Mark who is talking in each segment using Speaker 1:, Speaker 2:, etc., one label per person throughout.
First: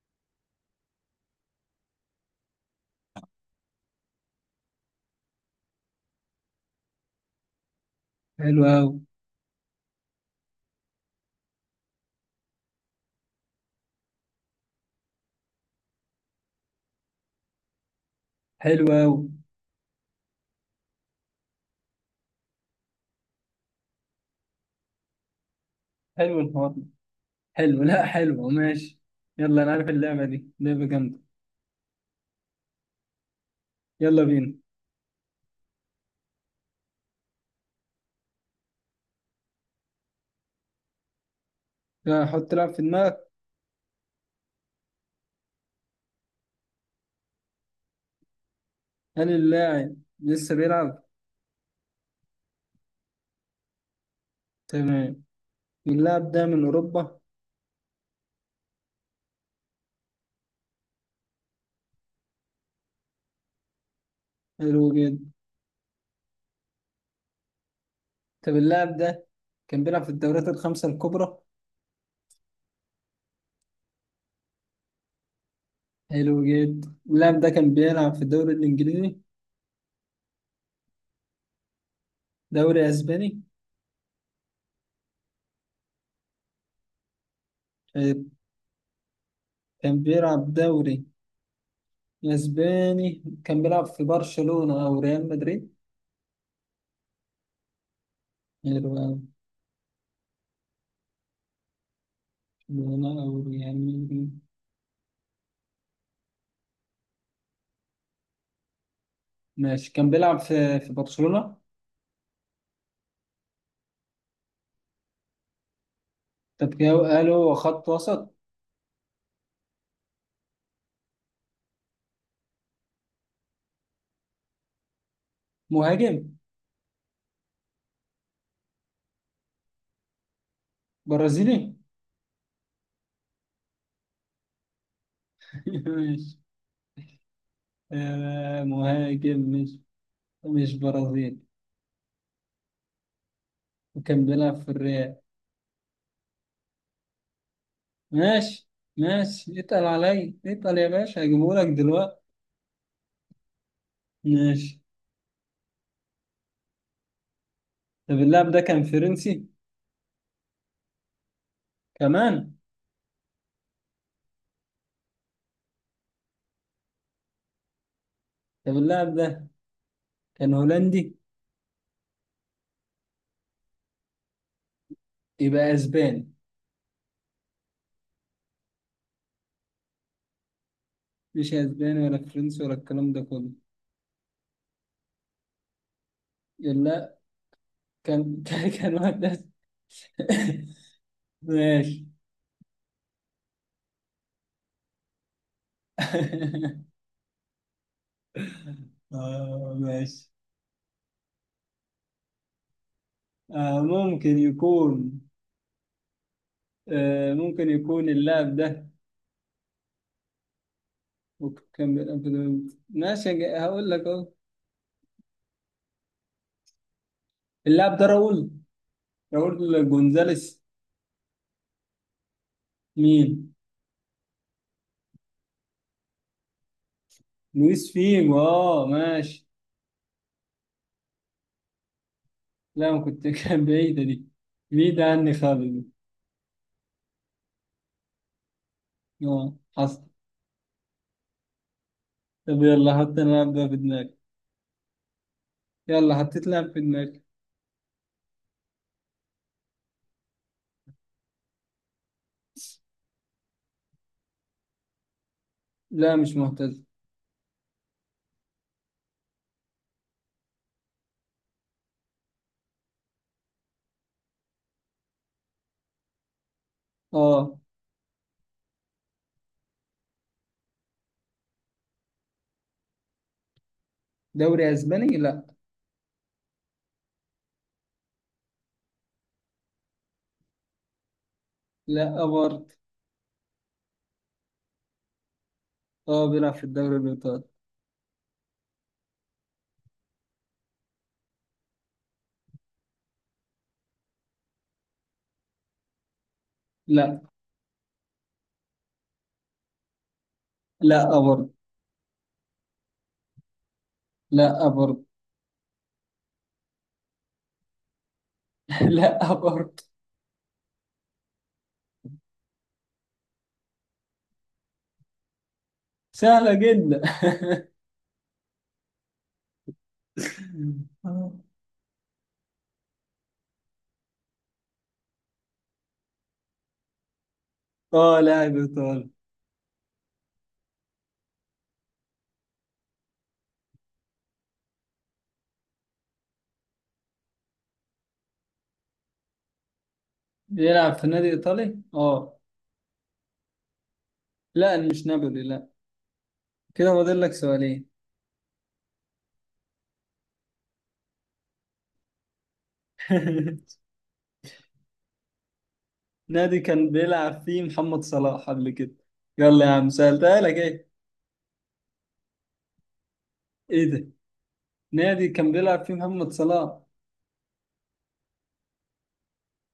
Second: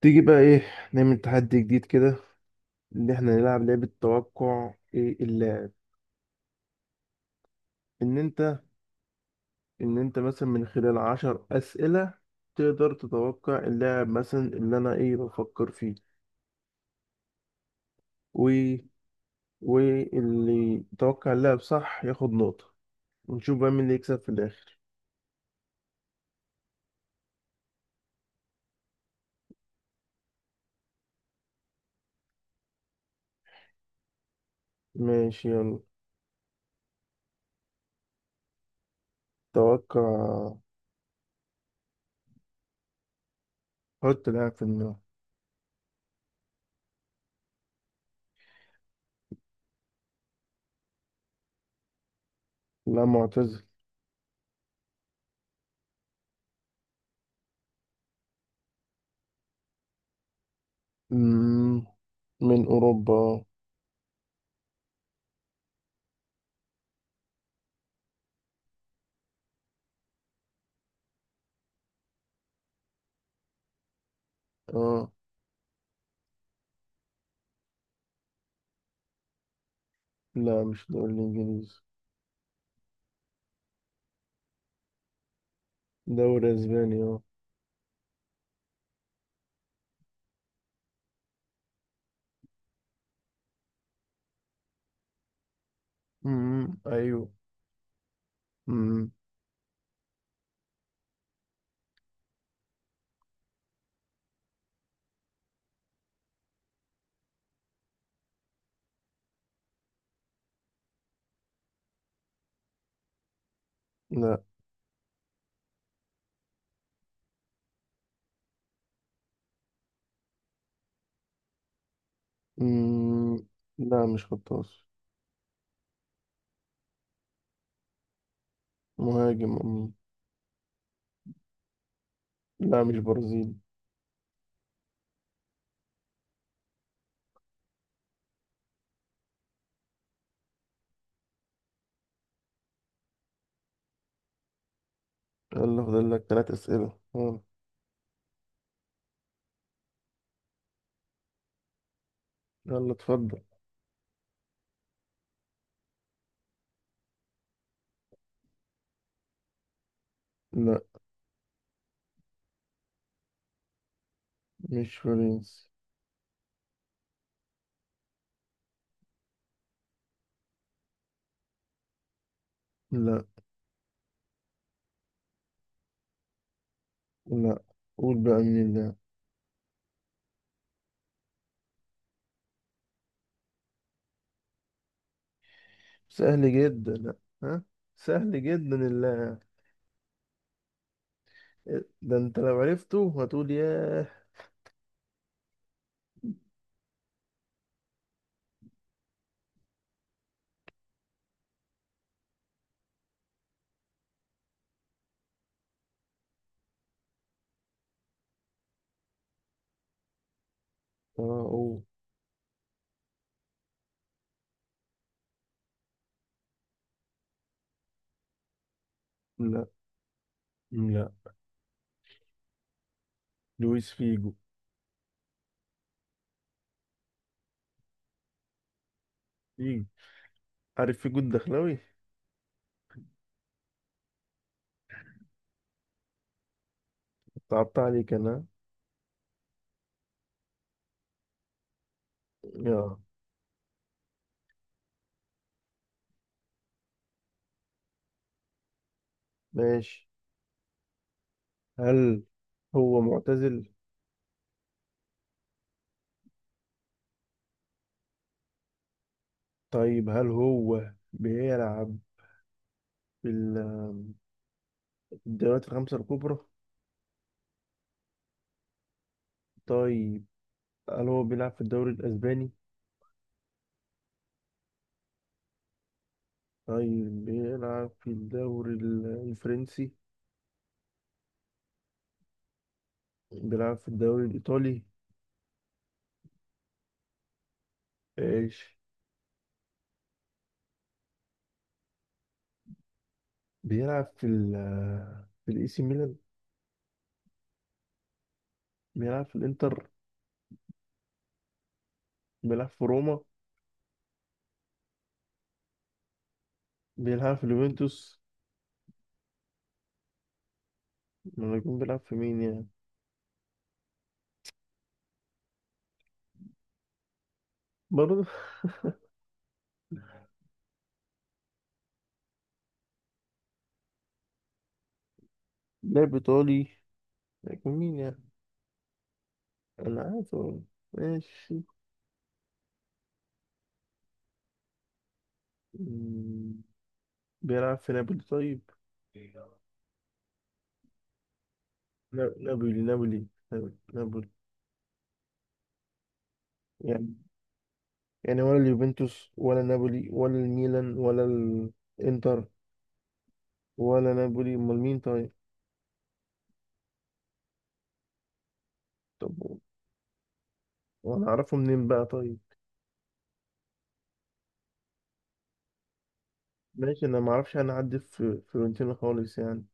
Speaker 1: تيجي بقى ايه، نعمل تحدي جديد كده. ان احنا نلعب لعبة توقع ايه اللاعب. ان انت
Speaker 2: حلو أوي.
Speaker 1: ان انت مثلا من خلال 10 اسئلة تقدر تتوقع اللاعب مثلا اللي انا ايه بفكر فيه. و
Speaker 2: حلو أوي.
Speaker 1: واللي يتوقع اللاعب صح ياخد نقطة ونشوف بقى مين اللي يكسب في الاخر.
Speaker 2: حلو الحوار ده. حلو، لا حلو، ماشي. يلا، أنا عارف اللعبة دي لعبة جامدة. يلا بينا.
Speaker 1: ماشي، يلا، توقع.
Speaker 2: لا، حط لاعب في دماغك.
Speaker 1: حط لاعب في دماغك.
Speaker 2: هل اللاعب لسه بيلعب؟
Speaker 1: لا، معتزل.
Speaker 2: تمام. اللاعب ده من أوروبا؟
Speaker 1: مم، من اوروبا.
Speaker 2: حلو جدا. طب اللاعب ده كان بيلعب في الدوريات الخمسة الكبرى؟
Speaker 1: اه.
Speaker 2: حلو جدا. اللاعب ده كان بيلعب في الدوري الإنجليزي؟
Speaker 1: لا، مش دوري الانجليزي.
Speaker 2: دوري أسباني؟
Speaker 1: دوري اسبانيا.
Speaker 2: طيب، كان بيلعب دوري أسباني. كان بيلعب في برشلونة أو ريال مدريد؟
Speaker 1: ايوه.
Speaker 2: حلو
Speaker 1: امم
Speaker 2: أوي. برشلونة أو ريال مدريد. ماشي، كان بيلعب في برشلونة.
Speaker 1: لا.
Speaker 2: طب كده قالوا خط وسط.
Speaker 1: امم لا، مش خطاف.
Speaker 2: مهاجم.
Speaker 1: مهاجم.
Speaker 2: برازيلي.
Speaker 1: لا، مش برازيلي.
Speaker 2: ماشي. آه، مهاجم، مش برازيلي، وكان بيلعب في الريال.
Speaker 1: يلا، فاضل لك ثلاث اسئله، اه.
Speaker 2: ماشي، ماشي، اتقل عليا، اتقل يا باشا، هجيبهولك دلوقتي.
Speaker 1: يلا اتفضل.
Speaker 2: ماشي. طب اللاعب ده كان فرنسي؟
Speaker 1: لا،
Speaker 2: كمان.
Speaker 1: مش فرنسي.
Speaker 2: طب اللاعب ده كان هولندي؟
Speaker 1: لا.
Speaker 2: يبقى اسباني؟
Speaker 1: لا، قول بقى مين اللاعب.
Speaker 2: مش اسباني ولا فرنسي ولا الكلام ده كله.
Speaker 1: سهل جدا، لا.
Speaker 2: لا.
Speaker 1: ها، سهل
Speaker 2: كان
Speaker 1: جدا
Speaker 2: كان واحد
Speaker 1: اللاعب.
Speaker 2: أس- ماشي.
Speaker 1: ده انت لو عرفته هتقول ياه.
Speaker 2: آه، ماشي. آه ممكن يكون آه، ممكن يكون اللاعب ده.
Speaker 1: اه. أوه.
Speaker 2: ماشي. هقول لك اهو. اللاعب ده راؤول.
Speaker 1: لا.
Speaker 2: راؤول جونزاليس.
Speaker 1: لا،
Speaker 2: مين؟
Speaker 1: لويس فيجو.
Speaker 2: لويس فيجو، اه، ماشي.
Speaker 1: فيجو. عارف فيجو الدخلاوي.
Speaker 2: لا، ما كنت كان بعيدة دي. بعيدة عني خالص دي.
Speaker 1: صعبت عليك انا.
Speaker 2: اه، حصل. طب
Speaker 1: يا،
Speaker 2: يلا، حط انا لاعب ده في دماغي. يلا، حطيت لاعب في دماغي.
Speaker 1: ماشي. هل هو معتزل؟
Speaker 2: لا، مش مهتز.
Speaker 1: طيب، هل هو بيلعب في في الدوريات الخمسة الكبرى؟
Speaker 2: اه.
Speaker 1: طيب، هل هو بيلعب في الدوري الأسباني؟
Speaker 2: دوري اسباني، لا.
Speaker 1: طيب، بيلعب في الدوري الفرنسي؟
Speaker 2: لا برضه.
Speaker 1: بيلعب في الدوري الإيطالي؟
Speaker 2: اه، بيلعب في الدوري الايطالي.
Speaker 1: إيش، بيلعب في في الإي سي ميلان؟
Speaker 2: لا.
Speaker 1: بيلعب في الإنتر؟
Speaker 2: لا برضه.
Speaker 1: بيلعب في روما؟
Speaker 2: لا برضه.
Speaker 1: بيلعب في اليوفنتوس؟
Speaker 2: لا برضه.
Speaker 1: ما يكون بيلعب في مين يعني؟
Speaker 2: سهلة جدا.
Speaker 1: برضه. لاعب إيطالي، يكون مين
Speaker 2: اه،
Speaker 1: يعني؟
Speaker 2: لاعب ايطالي.
Speaker 1: أنا عارف هو. ماشي، بيلعب في نابولي طيب.
Speaker 2: بيلعب في نادي ايطالي، اه.
Speaker 1: نابولي نابولي نابولي نابولي.
Speaker 2: لا، مش نابولي، لا. كده
Speaker 1: يعني،
Speaker 2: فاضل لك سؤالين.
Speaker 1: يعني ولا اليوفنتوس ولا نابولي ولا الميلان ولا الانتر ولا نابولي، امال مين طيب؟
Speaker 2: نادي كان بيلعب فيه محمد صلاح قبل كده.
Speaker 1: طب،
Speaker 2: يلا يا عم، سألتها لك ايه.
Speaker 1: وانا اعرفه منين بقى طيب؟
Speaker 2: ايه ده، نادي كان بيلعب فيه محمد صلاح.
Speaker 1: ماشي، انا ما اعرفش، انا اعدي في فيورنتينا خالص يعني.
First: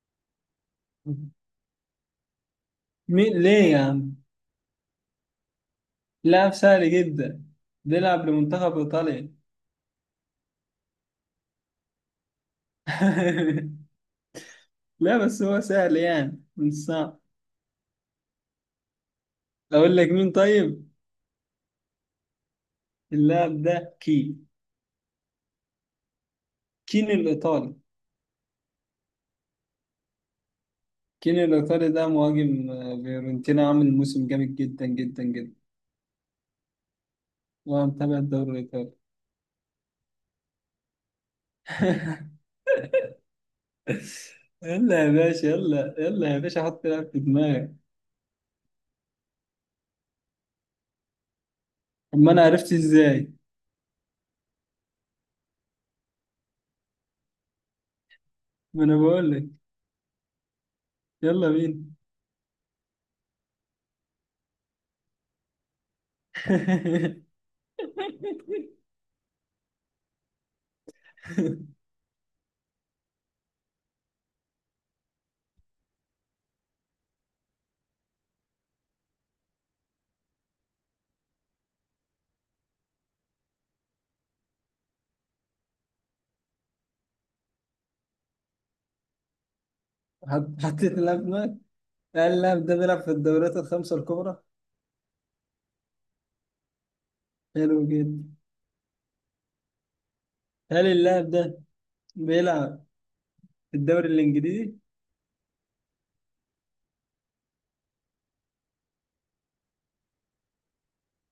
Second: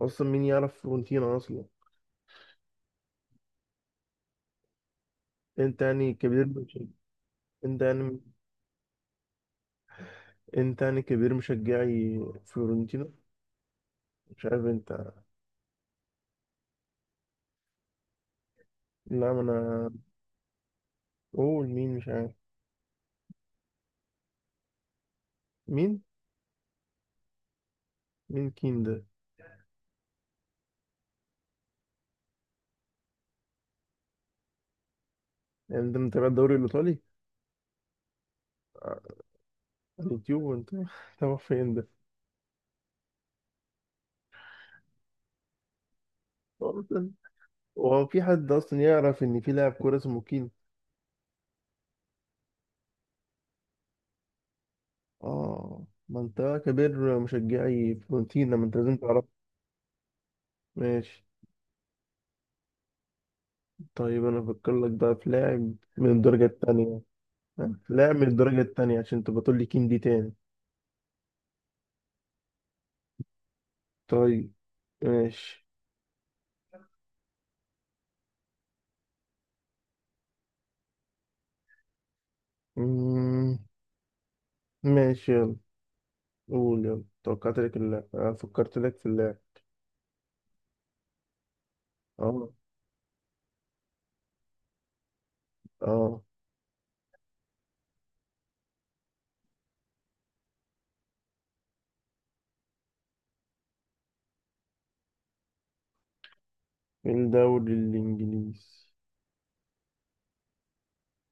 Speaker 1: اصلا مين يعرف فيورنتينا اصلا؟
Speaker 2: مين ليه يا عم.
Speaker 1: انت يعني كبير
Speaker 2: لاعب
Speaker 1: مش...
Speaker 2: سهل جدا،
Speaker 1: انت يعني،
Speaker 2: بيلعب لمنتخب ايطاليا.
Speaker 1: انت يعني كبير مشجعي فيورنتينا. مش عارف انت.
Speaker 2: لا، بس هو سهل يعني، مش صعب.
Speaker 1: لا، ما انا.
Speaker 2: اقول لك مين طيب؟
Speaker 1: قول مين، مش عارف.
Speaker 2: اللاعب ده
Speaker 1: مين
Speaker 2: كين الايطالي.
Speaker 1: مين كين ده؟
Speaker 2: كين الايطالي ده مهاجم، آه، فيورنتينا عامل موسم جامد جدا جدا جدا.
Speaker 1: يعني ده متابع الدوري الإيطالي
Speaker 2: وانا متابع الدوري الايطالي.
Speaker 1: على اليوتيوب، وأنت تابع فين ده؟
Speaker 2: يلا يا باشا، يلا يلا يا باشا، حط لاعب
Speaker 1: أصلا،
Speaker 2: في دماغك.
Speaker 1: هو في حد أصلا يعرف إن في لاعب كورة اسمه كين؟
Speaker 2: طب ما انا عرفت ازاي؟
Speaker 1: آه، ما أنت كبير مشجعي فلورنتينا، ما أنت
Speaker 2: ما
Speaker 1: لازم
Speaker 2: انا
Speaker 1: تعرف.
Speaker 2: بقول لك.
Speaker 1: ماشي.
Speaker 2: يلا بينا.
Speaker 1: طيب، أنا أفكر لك بقى في لاعب من الدرجة التانية. في لاعب من الدرجة التانية عشان تبقى تقول لي كين دي تاني. طيب. ماشي. مم. ماشي يلا. قول يلا، توقعت لك اللاعب، آه، فكرت لك في اللاعب.
Speaker 2: حطيت اللاعب في دماغك. هل
Speaker 1: آه.
Speaker 2: اللاعب ده بيلعب في الدوريات الخمسة الكبرى؟
Speaker 1: آه.
Speaker 2: حلو جدا. هل اللاعب ده بيلعب في الدوري الانجليزي؟
Speaker 1: الدوري الإنجليزي.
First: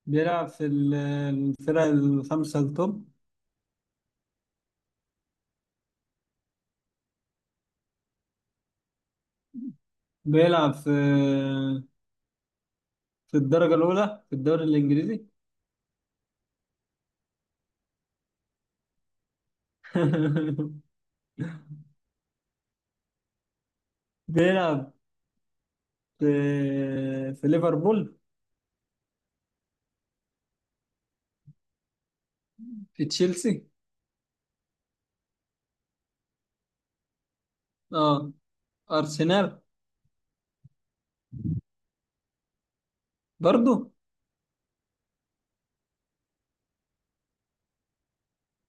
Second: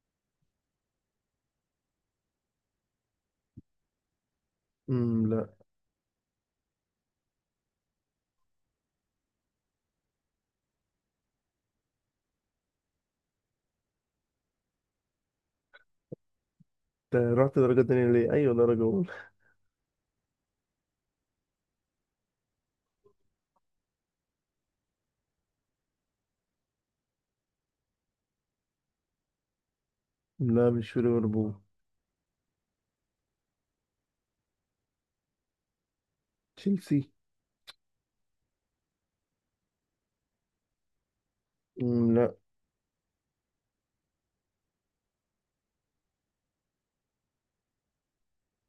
Speaker 2: بيلعب في الفرق الخمسة التوب؟
Speaker 1: لا.
Speaker 2: بيلعب في الدرجة الأولى في الدوري الإنجليزي.
Speaker 1: انت رحت درجة تانية ليه؟ أيوة درجة أولى.
Speaker 2: بيلعب في في ليفربول؟
Speaker 1: لا، مش في ليفربول.
Speaker 2: في تشيلسي؟
Speaker 1: تشيلسي.
Speaker 2: اه. أرسنال؟
Speaker 1: لا.
Speaker 2: برضو.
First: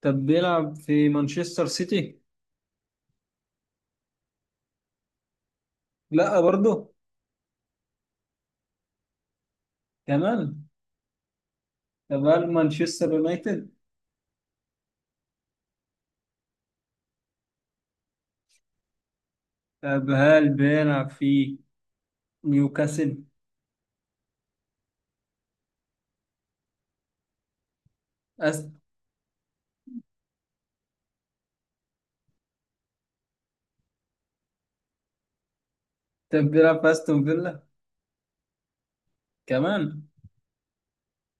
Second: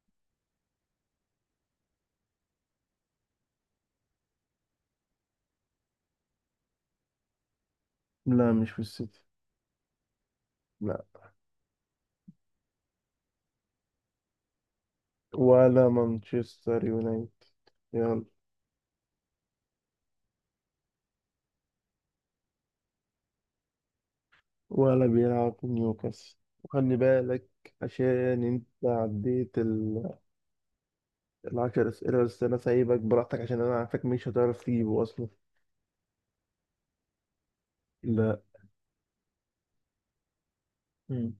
Speaker 2: طب بيلعب في مانشستر سيتي؟ لا برضو.
Speaker 1: لا، مش في السيتي.
Speaker 2: كمان.
Speaker 1: لا،
Speaker 2: طب هل مانشستر يونايتد؟
Speaker 1: ولا مانشستر يونايتد، يلا.
Speaker 2: طب هل بيلعب في نيوكاسل؟
Speaker 1: ولا بيلعب في نيوكاسل. وخلي بالك، عشان انت
Speaker 2: أست...
Speaker 1: عديت ال... ال10 اسئله، بس انا سايبك براحتك عشان انا عارفك مش هتعرف تجيبه اصلا.
Speaker 2: طب بيلعب في أستون فيلا؟
Speaker 1: لا.
Speaker 2: كمان.
Speaker 1: مم.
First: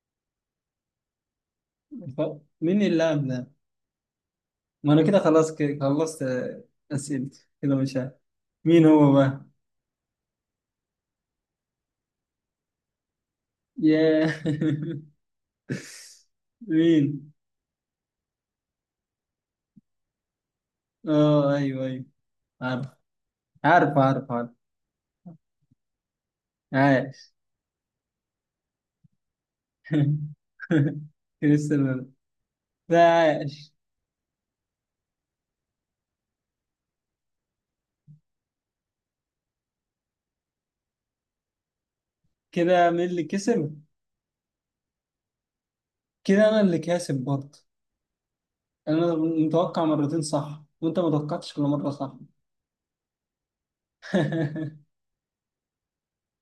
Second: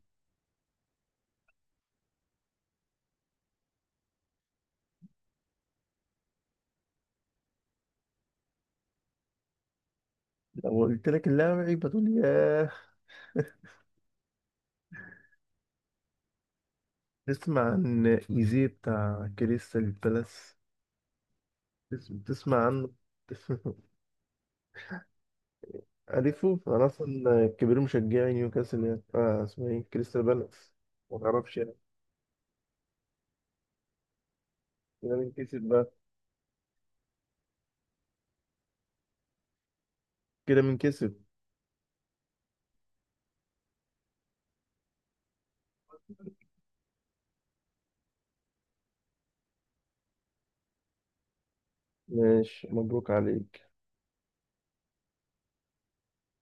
Speaker 2: مين اللاعب ده؟ ما انا كده خلاص، كده خلصت، آه، اسئلتي كده، مش عارف مين هو بقى.
Speaker 1: لو قلت لك اللاعب، هتقول ياه.
Speaker 2: ياه. مين؟
Speaker 1: تسمع عن ايزي بتاع كريستال بالاس.
Speaker 2: اه، ايوه، ايوه.
Speaker 1: تسمع
Speaker 2: عارف.
Speaker 1: عنه.
Speaker 2: عارف، عارف، عارف.
Speaker 1: عارفه انا
Speaker 2: عاش.
Speaker 1: اصلا كبير مشجعي نيوكاسل يعني، آه اسمه ايه، كريستال بالاس. ما تعرفش يعني.
Speaker 2: كريستيانو ده. عاش.
Speaker 1: كده مين كسب بقى؟ كده مين كسب؟
Speaker 2: كده مين اللي كسب؟ كده انا اللي كاسب برضه. انا متوقع مرتين صح، وانت ما توقعتش كل مره صح.
Speaker 1: ماشي، مبروك عليك.